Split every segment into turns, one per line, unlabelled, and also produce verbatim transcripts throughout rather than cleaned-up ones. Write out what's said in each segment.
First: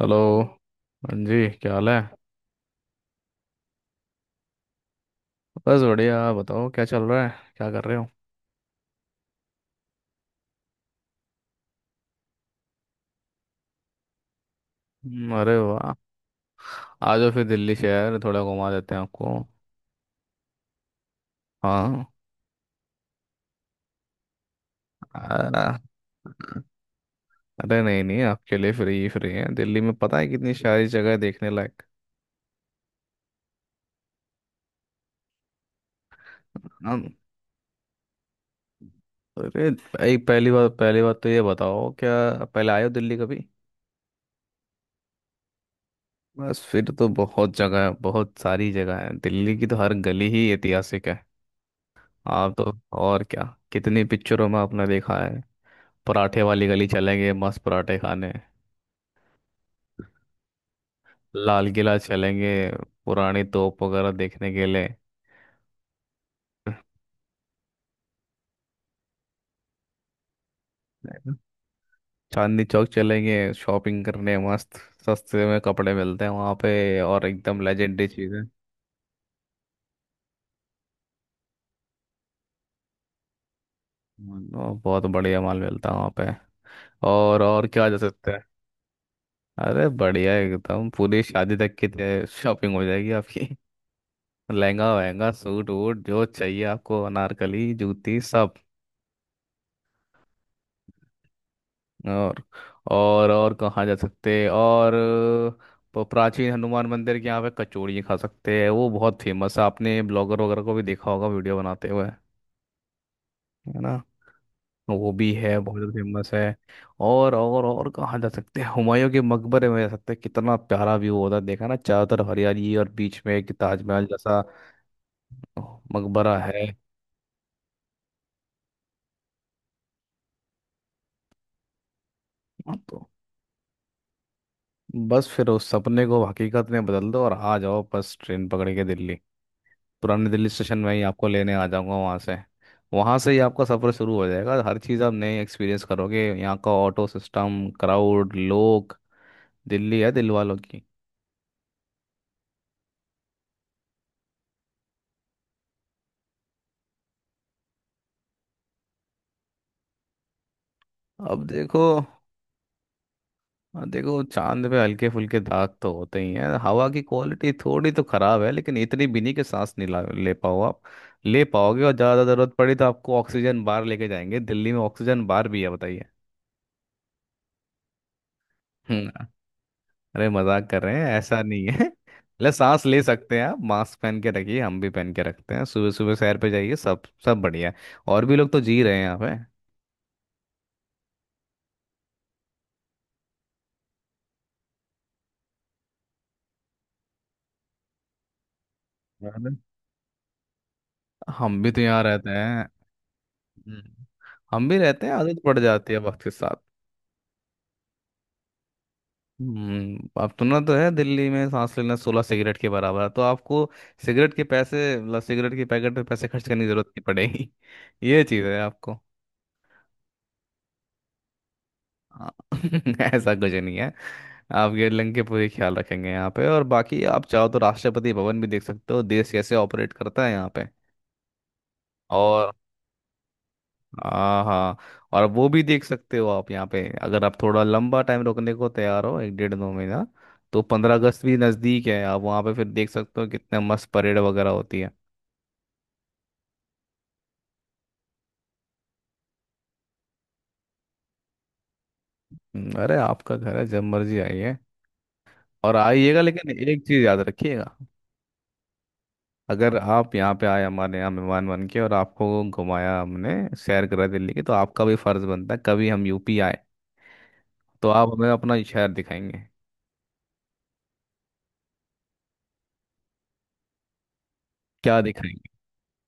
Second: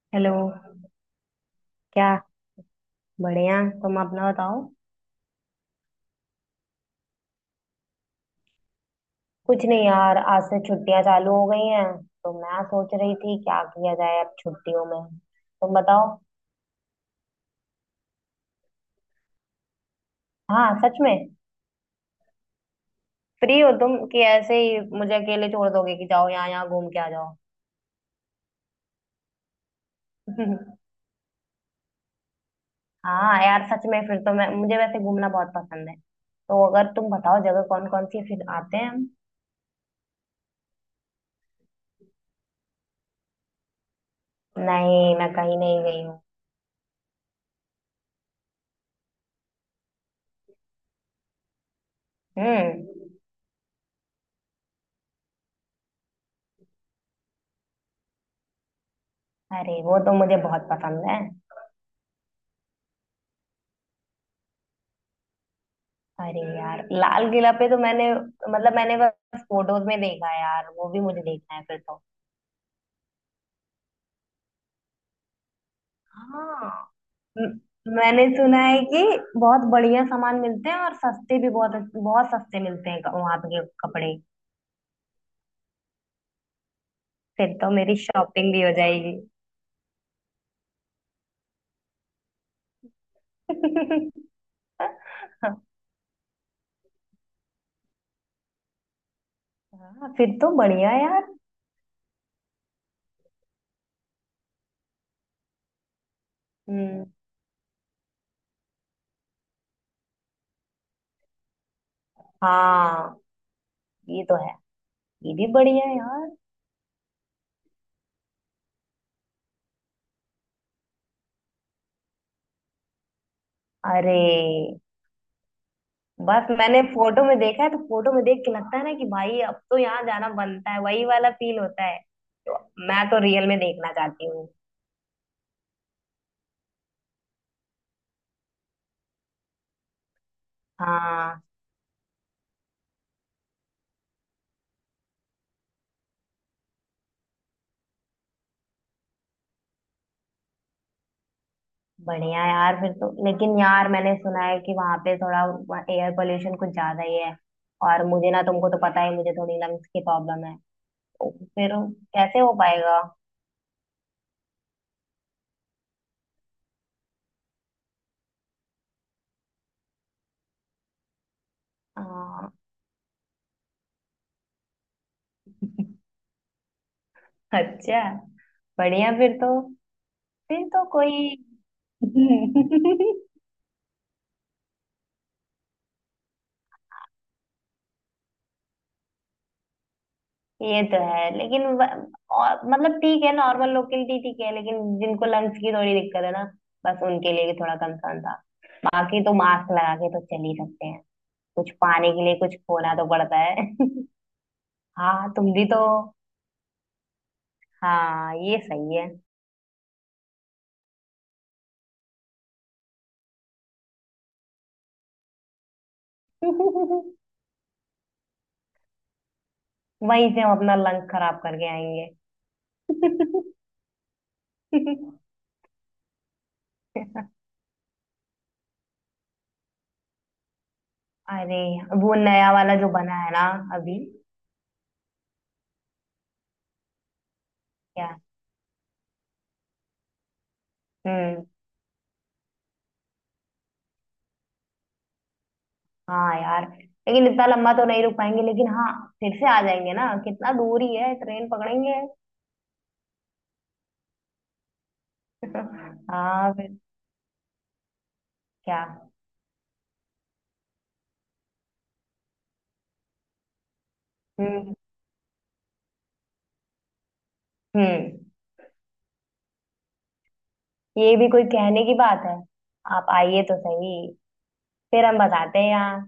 Hello.
Hello.
हाँ जी, क्या हाल है?
क्या? बढ़िया, तुम अपना बताओ।
बस बढ़िया, आप बताओ, क्या चल रहा है? क्या कर रहे हो?
कुछ नहीं यार, आज से छुट्टियां चालू हो गई हैं, तो मैं सोच रही थी क्या किया जाए अब छुट्टियों में।
हम्म, अरे
तुम
वाह।
बताओ।
आ जाओ फिर, दिल्ली शहर थोड़ा घुमा देते हैं आपको।
हाँ, सच में?
हाँ,
फ्री हो तुम कि ऐसे ही मुझे अकेले छोड़
आ,
दोगे कि जाओ यहाँ यहाँ घूम के आ जाओ?
अरे नहीं नहीं, आपके लिए फ्री ही फ्री है। दिल्ली में पता है कितनी सारी जगह है देखने लायक।
हाँ यार, सच में। फिर तो मैं मुझे वैसे घूमना बहुत पसंद है, तो अगर
हाँ,
तुम बताओ जगह कौन कौन सी है, फिर आते हैं हम।
अरे एक पहली बात, पहली बात तो ये बताओ क्या — पहले आए हो दिल्ली कभी?
नहीं, मैं कहीं नहीं गई हूँ।
बस फिर तो बहुत जगह है, बहुत सारी जगह है। दिल्ली की तो हर गली ही ऐतिहासिक है। आप तो,
हम्म।
और क्या, कितनी पिक्चरों में आपने देखा है। पराठे वाली गली चलेंगे मस्त पराठे खाने।
अरे, वो तो मुझे बहुत पसंद है।
लाल किला चलेंगे, पुरानी तोप वगैरह देखने के लिए।
अरे यार, लाल किला पे तो मैंने मतलब मैंने बस फोटोज में देखा है यार, वो भी मुझे देखना है फिर तो।
चांदनी चौक चलेंगे शॉपिंग करने मस्त, सस्ते में कपड़े मिलते हैं वहाँ
हाँ।
पे, और
म-
एकदम लेजेंडरी
मैंने
चीज़ें,
सुना है कि बहुत बढ़िया सामान मिलते हैं, और सस्ते भी बहुत बहुत सस्ते मिलते हैं वहां पे के कपड़े।
और बहुत बढ़िया माल मिलता है वहाँ पे। और
फिर
और
तो
क्या जा
मेरी
सकता है?
शॉपिंग भी हो जाएगी।
अरे बढ़िया, एकदम पूरी शादी तक की शॉपिंग हो जाएगी आपकी। लहंगा वहंगा सूट वूट, जो चाहिए आपको, अनारकली जूती सब।
हाँ, फिर तो बढ़िया यार।
और और और कहाँ जा सकते हैं और? प- प्राचीन हनुमान
हम्म।
मंदिर के यहाँ पे कचौड़ी खा सकते हैं, वो बहुत फेमस है। आपने ब्लॉगर वगैरह को भी देखा होगा वीडियो बनाते हुए,
हाँ,
है ना?
ये तो है।
वो भी
ये भी
है,
बढ़िया
बहुत
है यार।
फेमस है। और और और कहाँ जा सकते हैं? हुमायूं के मकबरे में जा सकते हैं, कितना प्यारा व्यू होता है। देखा ना, चारों तरफ हरियाली और बीच में एक ताजमहल
अरे,
जैसा मकबरा
बस
है।
मैंने फोटो में देखा है, तो फोटो में देख के लगता है ना कि भाई अब तो यहाँ जाना बनता है, वही वाला फील होता है। तो
हाँ, तो
मैं तो रियल में देखना चाहती हूँ।
बस फिर उस सपने को हकीकत में बदल दो और आ जाओ, बस ट्रेन पकड़ के दिल्ली। पुराने दिल्ली स्टेशन में ही आपको
हाँ,
लेने आ जाऊंगा वहाँ से। वहाँ से ही आपका सफ़र शुरू हो जाएगा, हर चीज़ आप नए एक्सपीरियंस करोगे, यहाँ का ऑटो सिस्टम, क्राउड, लोग। दिल्ली है दिल वालों की।
बढ़िया यार, फिर तो। लेकिन यार मैंने सुना है कि वहां पे थोड़ा एयर पोल्यूशन कुछ ज्यादा ही है। और मुझे ना, तुमको तो पता ही है, मुझे थोड़ी लंग्स की प्रॉब्लम है। तो
अब
फिर
देखो,
कैसे हो पाएगा?
देखो, चांद पे हल्के फुल्के दाग तो होते ही हैं, हवा की क्वालिटी थोड़ी तो ख़राब है लेकिन इतनी भी नहीं कि सांस नहीं ला ले पाओ आप, ले पाओगे। और ज़्यादा
हाँ,
ज़रूरत पड़ी तो आपको ऑक्सीजन बार लेके जाएंगे, दिल्ली में ऑक्सीजन बार भी है, बताइए।
अच्छा। बढ़िया
हम्म।
फिर तो।
अरे
फिर
मजाक कर
तो
रहे हैं,
कोई।
ऐसा नहीं है। ले सांस ले सकते हैं आप, मास्क पहन के रखिए, हम भी पहन के रखते हैं, सुबह सुबह सैर पे जाइए, सब सब बढ़िया है। और भी लोग तो जी रहे हैं यहाँ पे।
ये तो है लेकिन व- और, मतलब ठीक है नॉर्मल लोग के लिए ठीक है, लेकिन जिनको लंग्स की थोड़ी दिक्कत है ना, बस उनके लिए भी थोड़ा कंसर्न था। बाकी तो
अरे।
मास्क लगा के तो चल ही सकते हैं।
हम भी
कुछ
तो यहाँ
पाने के
रहते
लिए कुछ
हैं।
खोना तो पड़ता है।
हम्म। हम भी रहते हैं,
हाँ,
आदत
तुम
पड़
भी तो।
जाती है वक्त के साथ।
हाँ, ये सही है।
हम्म, अब सुना तो है दिल्ली में सांस लेना सोलह सिगरेट के बराबर है, तो आपको सिगरेट के पैसे, मतलब सिगरेट के पैकेट पे पैसे खर्च करने की जरूरत नहीं
वहीं
पड़ेगी। ये चीज़ है आपको।
से हम अपना लंग खराब करके
हाँ, ऐसा
आएंगे।
कुछ नहीं है, आप गेटलिंग के पूरे ख्याल रखेंगे यहाँ पे। और बाकी आप चाहो तो राष्ट्रपति भवन भी देख सकते हो, देश कैसे ऑपरेट करता है यहाँ पे।
अरे, वो
और
नया वाला जो बना है ना, अभी?
हाँ, हाँ, और वो भी देख सकते हो आप यहाँ पे, अगर आप थोड़ा लंबा
क्या?
टाइम रुकने को तैयार हो एक डेढ़ दो महीना, तो पंद्रह अगस्त भी
हम्म,
नज़दीक है, आप वहाँ पे फिर देख सकते हो कितने मस्त परेड वगैरह होती है।
हाँ यार। लेकिन इतना लंबा तो नहीं रुक पाएंगे, लेकिन हाँ, फिर से आ जाएंगे ना, कितना दूर ही है, ट्रेन पकड़ेंगे।
हम्म, अरे आपका घर है, जब मर्जी आइए। और आइएगा, लेकिन
हाँ फिर।
एक चीज़ याद रखिएगा —
क्या?
अगर आप यहाँ पे आए हमारे यहाँ मेहमान बन के, और आपको घुमाया हमने, सैर करा दिल्ली की, तो
हम्म।
आपका भी फर्ज बनता है कभी हम यूपी आए तो आप
हम्म,
हमें अपना शहर दिखाएंगे,
ये भी कोई कहने की बात है? आप आइए तो सही,
क्या
फिर हम
दिखाएंगे?
बताते हैं यहाँ।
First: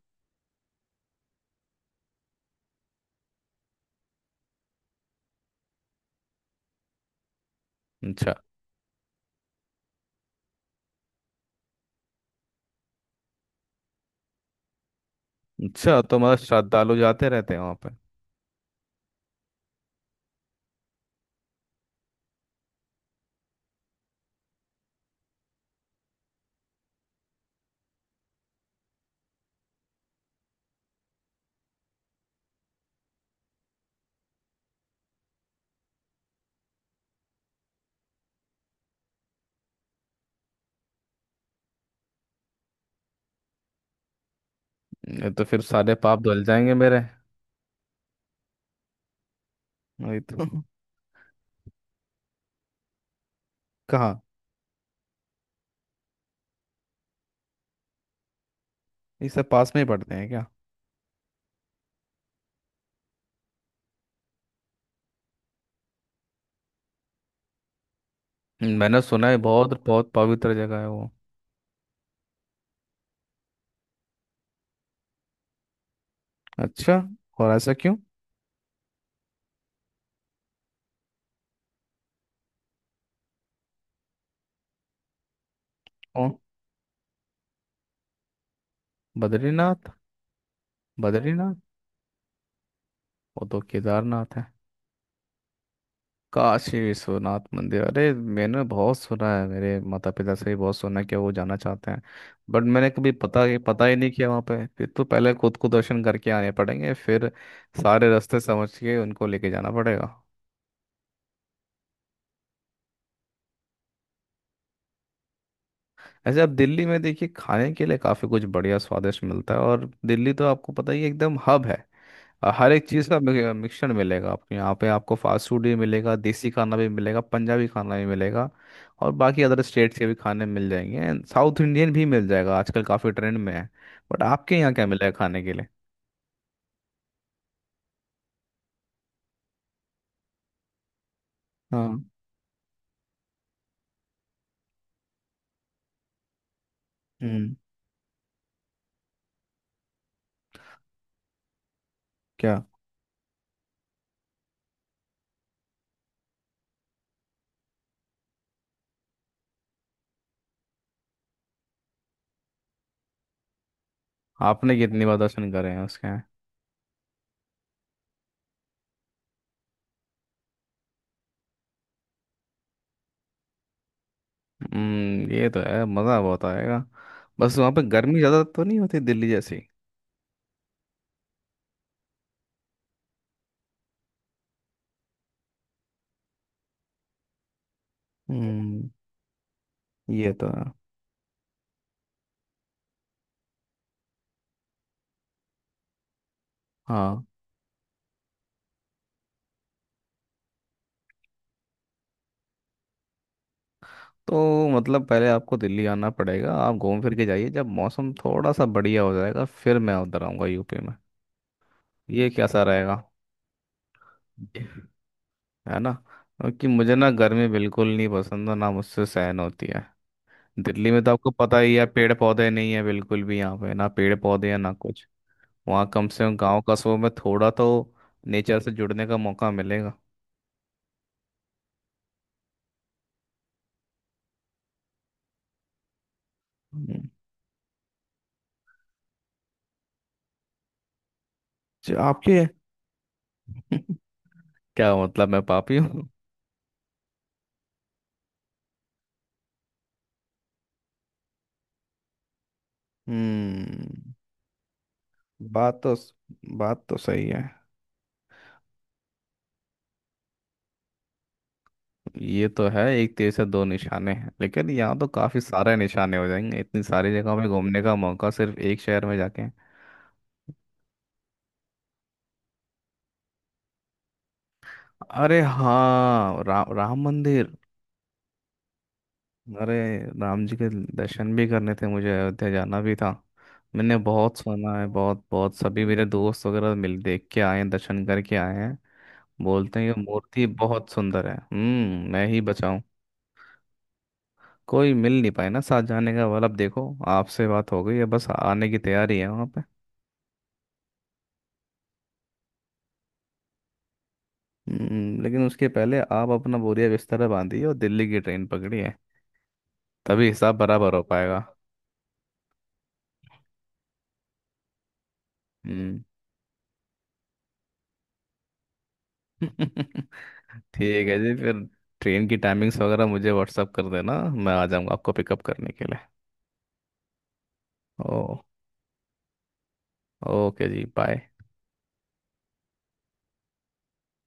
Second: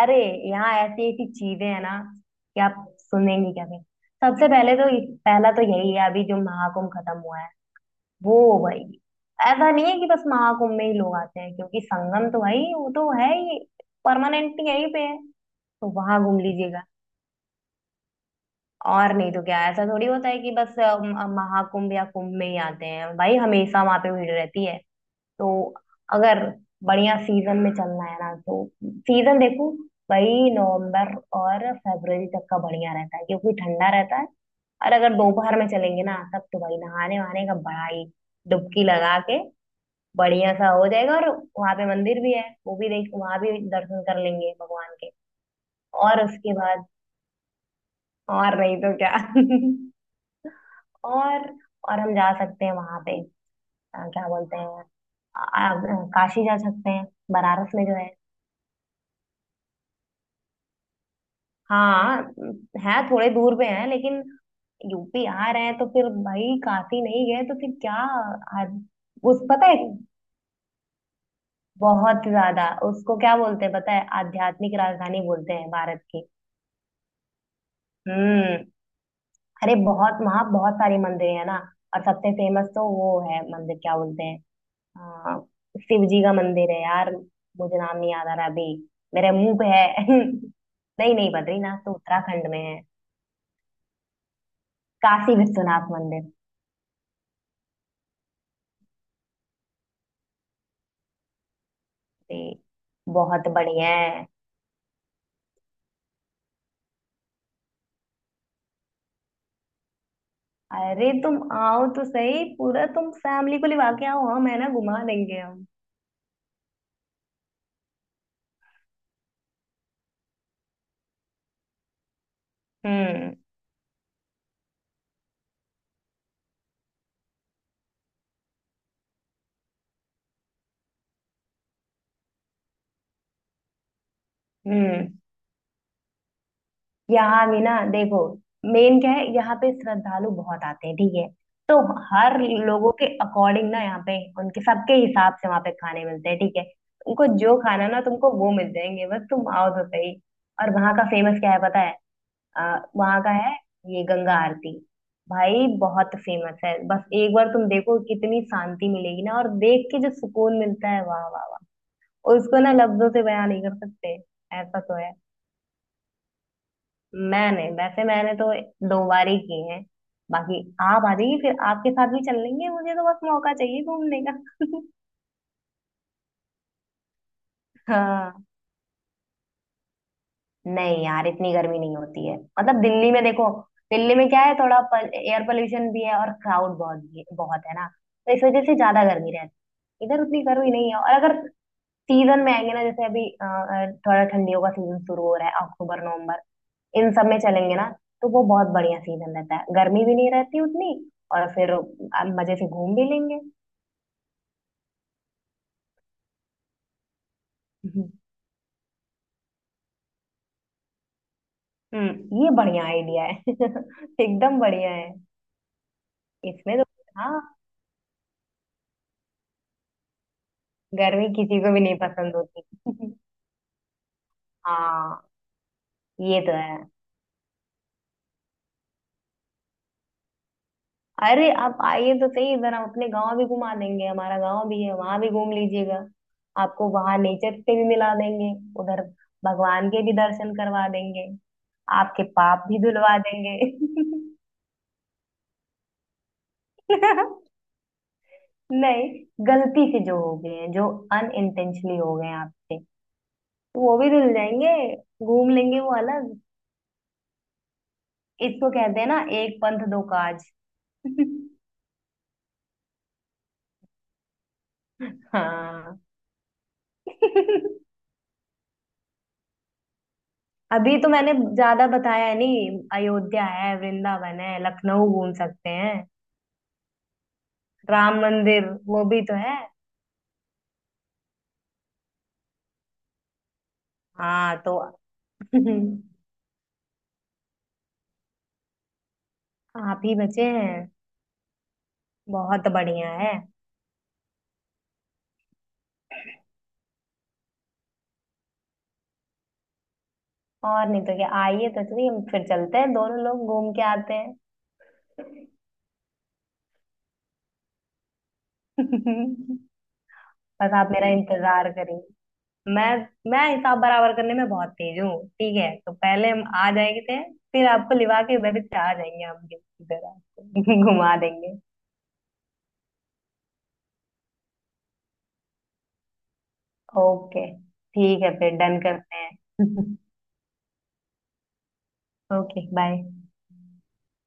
अरे, यहाँ ऐसी ऐसी चीजें हैं ना कि आप सुनेंगे क्या फिर। सबसे पहले तो, पहला तो यही है, अभी जो महाकुंभ खत्म हुआ है
अच्छा,
वो। भाई, ऐसा नहीं है कि बस महाकुंभ में ही लोग आते हैं, क्योंकि संगम तो भाई वो तो है ही, परमानेंटली यहीं पे है। तो
अच्छा, तो
वहां
मतलब
घूम लीजिएगा,
श्रद्धालु जाते रहते हैं वहाँ पे।
और नहीं तो क्या, ऐसा थोड़ी होता है कि बस अ, म- महाकुंभ या कुंभ में ही आते हैं। भाई, हमेशा वहां पे भीड़ रहती है। तो अगर बढ़िया सीजन में चलना है ना, तो सीजन देखो। भाई, नवंबर और फरवरी तक का बढ़िया रहता है क्योंकि ठंडा रहता है। और अगर दोपहर में चलेंगे ना, तब तो भाई नहाने वहाने का बड़ा ही, डुबकी लगा के बढ़िया सा हो जाएगा। और वहां पे मंदिर भी है, वो भी देख, वहां भी दर्शन कर लेंगे भगवान के।
ये तो फिर सारे पाप
और
धुल
उसके
जाएंगे
बाद,
मेरे।
और नहीं तो क्या।
वही तो।
और और हम जा सकते हैं वहां पे, अ,
कहाँ?
क्या बोलते हैं, अ, अ, काशी जा सकते हैं, बनारस में जो है।
ये सब पास में ही पड़ते हैं क्या?
हाँ, है थोड़े दूर पे है, लेकिन यूपी आ रहे हैं तो फिर भाई काशी नहीं गए तो फिर क्या। आ,
मैंने सुना है
उस, पता
बहुत
है,
बहुत पवित्र जगह है वो।
बहुत ज्यादा उसको क्या बोलते हैं, पता है, आध्यात्मिक राजधानी बोलते हैं भारत की।
अच्छा, और ऐसा क्यों?
हम्म। अरे, बहुत वहां बहुत सारी मंदिर है ना। और सबसे फेमस तो वो है मंदिर, क्या बोलते हैं। हाँ, शिव जी
ओ,
का मंदिर है यार, मुझे नाम नहीं याद आ रहा अभी, मेरे मुंह पे
बद्रीनाथ?
है। नहीं नहीं,
बद्रीनाथ?
बद्रीनाथ तो उत्तराखंड में है।
वो तो केदारनाथ है।
काशी विश्वनाथ मंदिर
काशी विश्वनाथ मंदिर, अरे मैंने बहुत सुना है, मेरे माता पिता से भी बहुत सुना है कि वो जाना चाहते हैं।
भी
बट मैंने कभी पता
बहुत
पता
बढ़िया
ही नहीं
है।
किया वहाँ पे। फिर तो पहले खुद को दर्शन करके आने पड़ेंगे, फिर सारे रास्ते समझ के उनको लेके जाना पड़ेगा।
अरे, तुम आओ तो सही, पूरा तुम फैमिली को लिवा के आओ, हम है ना, घुमा देंगे हम।
ऐसे आप दिल्ली में देखिए, खाने के लिए काफ़ी कुछ बढ़िया स्वादिष्ट मिलता है, और दिल्ली तो आपको पता ही है, एकदम हब है। अ, हर एक चीज़ का
हम्म।
मिक- मिक्सचर मिलेगा आपको यहाँ पे। आपको फास्ट फूड भी मिलेगा, देसी खाना भी मिलेगा, पंजाबी खाना भी मिलेगा, और बाकी अदर स्टेट्स के भी खाने मिल जाएंगे, एंड साउथ इंडियन भी मिल जाएगा, आजकल काफ़ी ट्रेंड में है। बट आपके यहाँ क्या मिलेगा
हम्म,
खाने के लिए?
यहाँ भी ना देखो, मेन क्या है यहाँ पे, श्रद्धालु बहुत आते हैं ठीक है। तो
हाँ,
हर लोगों के अकॉर्डिंग ना, यहाँ पे उनके सबके हिसाब से वहाँ पे खाने मिलते हैं ठीक है। तुमको
हम्म,
जो खाना ना, तुमको वो मिल जाएंगे, बस तुम आओ तो सही। और वहाँ का फेमस क्या है पता है?
क्या?
आ, वहाँ का है ये गंगा आरती। भाई, बहुत फेमस है, बस एक बार तुम देखो, कितनी शांति मिलेगी ना, और देख के जो सुकून मिलता है, वाह वाह वाह, उसको ना लफ्जों से बयान नहीं कर सकते।
आपने
ऐसा तो
कितनी
है,
बार दर्शन करे हैं उसके यहाँ?
मैंने वैसे मैंने तो दो बार ही की हैं। बाकी आप आ जाइए, फिर आपके साथ भी चल लेंगे, मुझे तो बस मौका चाहिए घूमने का।
हम्म, ये तो है, मज़ा बहुत आएगा। बस वहाँ पे गर्मी ज़्यादा
हाँ,
तो नहीं होती दिल्ली जैसी?
नहीं यार, इतनी गर्मी नहीं होती है। मतलब दिल्ली में देखो, दिल्ली में क्या है, थोड़ा एयर पोल्यूशन भी है और क्राउड बहुत भी बहुत है ना, तो इस वजह से
हम्म,
ज्यादा गर्मी रहती है। इधर
ये
उतनी
तो है।
गर्मी नहीं है। और अगर सीजन में आएंगे ना, जैसे अभी अ, अ, थोड़ा ठंडियों का सीजन शुरू हो रहा है, अक्टूबर नवंबर, इन
हाँ,
सब में चलेंगे ना, तो वो बहुत बढ़िया सीजन रहता है, गर्मी भी नहीं रहती उतनी, और फिर आप मजे से घूम भी लेंगे।
तो मतलब पहले आपको दिल्ली आना पड़ेगा, आप घूम फिर के जाइए, जब
हम्म।
मौसम थोड़ा सा बढ़िया हो जाएगा फिर मैं उधर आऊँगा यूपी में।
हम्म,
ये
ये
कैसा
बढ़िया
रहेगा,
आइडिया है। एकदम बढ़िया है।
है ना? क्योंकि
इसमें तो,
मुझे ना गर्मी
हाँ,
बिल्कुल नहीं पसंद और ना मुझसे सहन होती है। दिल्ली में तो
गर्मी
आपको पता
किसी को
ही
भी
है,
नहीं
पेड़
पसंद
पौधे नहीं है
होती।
बिल्कुल भी यहाँ पे, ना पेड़ पौधे हैं ना कुछ।
हाँ,
वहाँ कम से कम
ये तो
गाँव
है।
कस्बों में थोड़ा तो नेचर से जुड़ने का मौका मिलेगा।
अरे, आप आइए तो सही, जरा अपने गांव भी घुमा देंगे, हमारा गांव भी है, वहां भी घूम लीजिएगा। आपको
हम्म,
वहां नेचर से भी मिला देंगे। उधर भगवान के भी दर्शन करवा देंगे,
जो
आपके
आपके…
पाप भी धुलवा देंगे।
क्या मतलब, मैं पापी हूँ?
नहीं, गलती से जो हो गए हैं, जो अनइंटेंशनली हो गए हैं आपसे, तो वो भी
हम्म,
धुल जाएंगे। घूम
बात
लेंगे
तो
वो अलग।
बात तो सही है।
इसको कहते हैं ना, एक पंथ दो काज।
ये तो है, एक तीर से दो निशाने हैं, लेकिन यहाँ तो काफी सारे
हाँ।
निशाने हो जाएंगे, इतनी सारी जगह में घूमने का मौका सिर्फ एक शहर में जाके।
अभी तो मैंने ज्यादा बताया नहीं, अयोध्या है, वृंदावन है, लखनऊ घूम
अरे
सकते हैं।
हाँ, रा, राम मंदिर।
राम मंदिर वो भी तो है।
अरे, राम जी के दर्शन भी करने थे मुझे, अयोध्या जाना भी था। मैंने बहुत
हाँ
सुना
तो।
है, बहुत बहुत सभी मेरे दोस्त वगैरह मिल देख के आए हैं, दर्शन करके आए हैं, बोलते हैं ये
आप ही
मूर्ति
बचे हैं,
बहुत सुंदर है। हम्म, मैं ही
बहुत
बचाऊं,
बढ़िया है।
कोई मिल नहीं पाए ना साथ जाने का वाला। अब देखो आपसे बात हो गई है, बस आने की तैयारी है वहाँ।
और नहीं तो क्या, आइए तो चलिए, हम फिर चलते हैं दोनों लोग घूम के आते
हम्म, लेकिन उसके पहले आप अपना बोरिया बिस्तर बांधिए और दिल्ली की ट्रेन
हैं।
पकड़िए, तभी हिसाब
बस आप
बराबर हो
मेरा
पाएगा।
इंतजार करेंगे। मैं मैं हिसाब बराबर करने में बहुत तेज हूँ। ठीक है, तो
हम्म।
पहले हम आ जाएंगे थे, फिर आपको लिवा के उधर से आ जाएंगे हम, इधर आपको
ठीक
घुमा
है जी,
देंगे।
फिर ट्रेन की टाइमिंग्स वगैरह मुझे व्हाट्सअप कर देना, मैं आ जाऊंगा आपको पिकअप करने के लिए।
ओके, ठीक है,
ओ,
फिर डन करते हैं।
ओके जी, बाय।
Okay bye.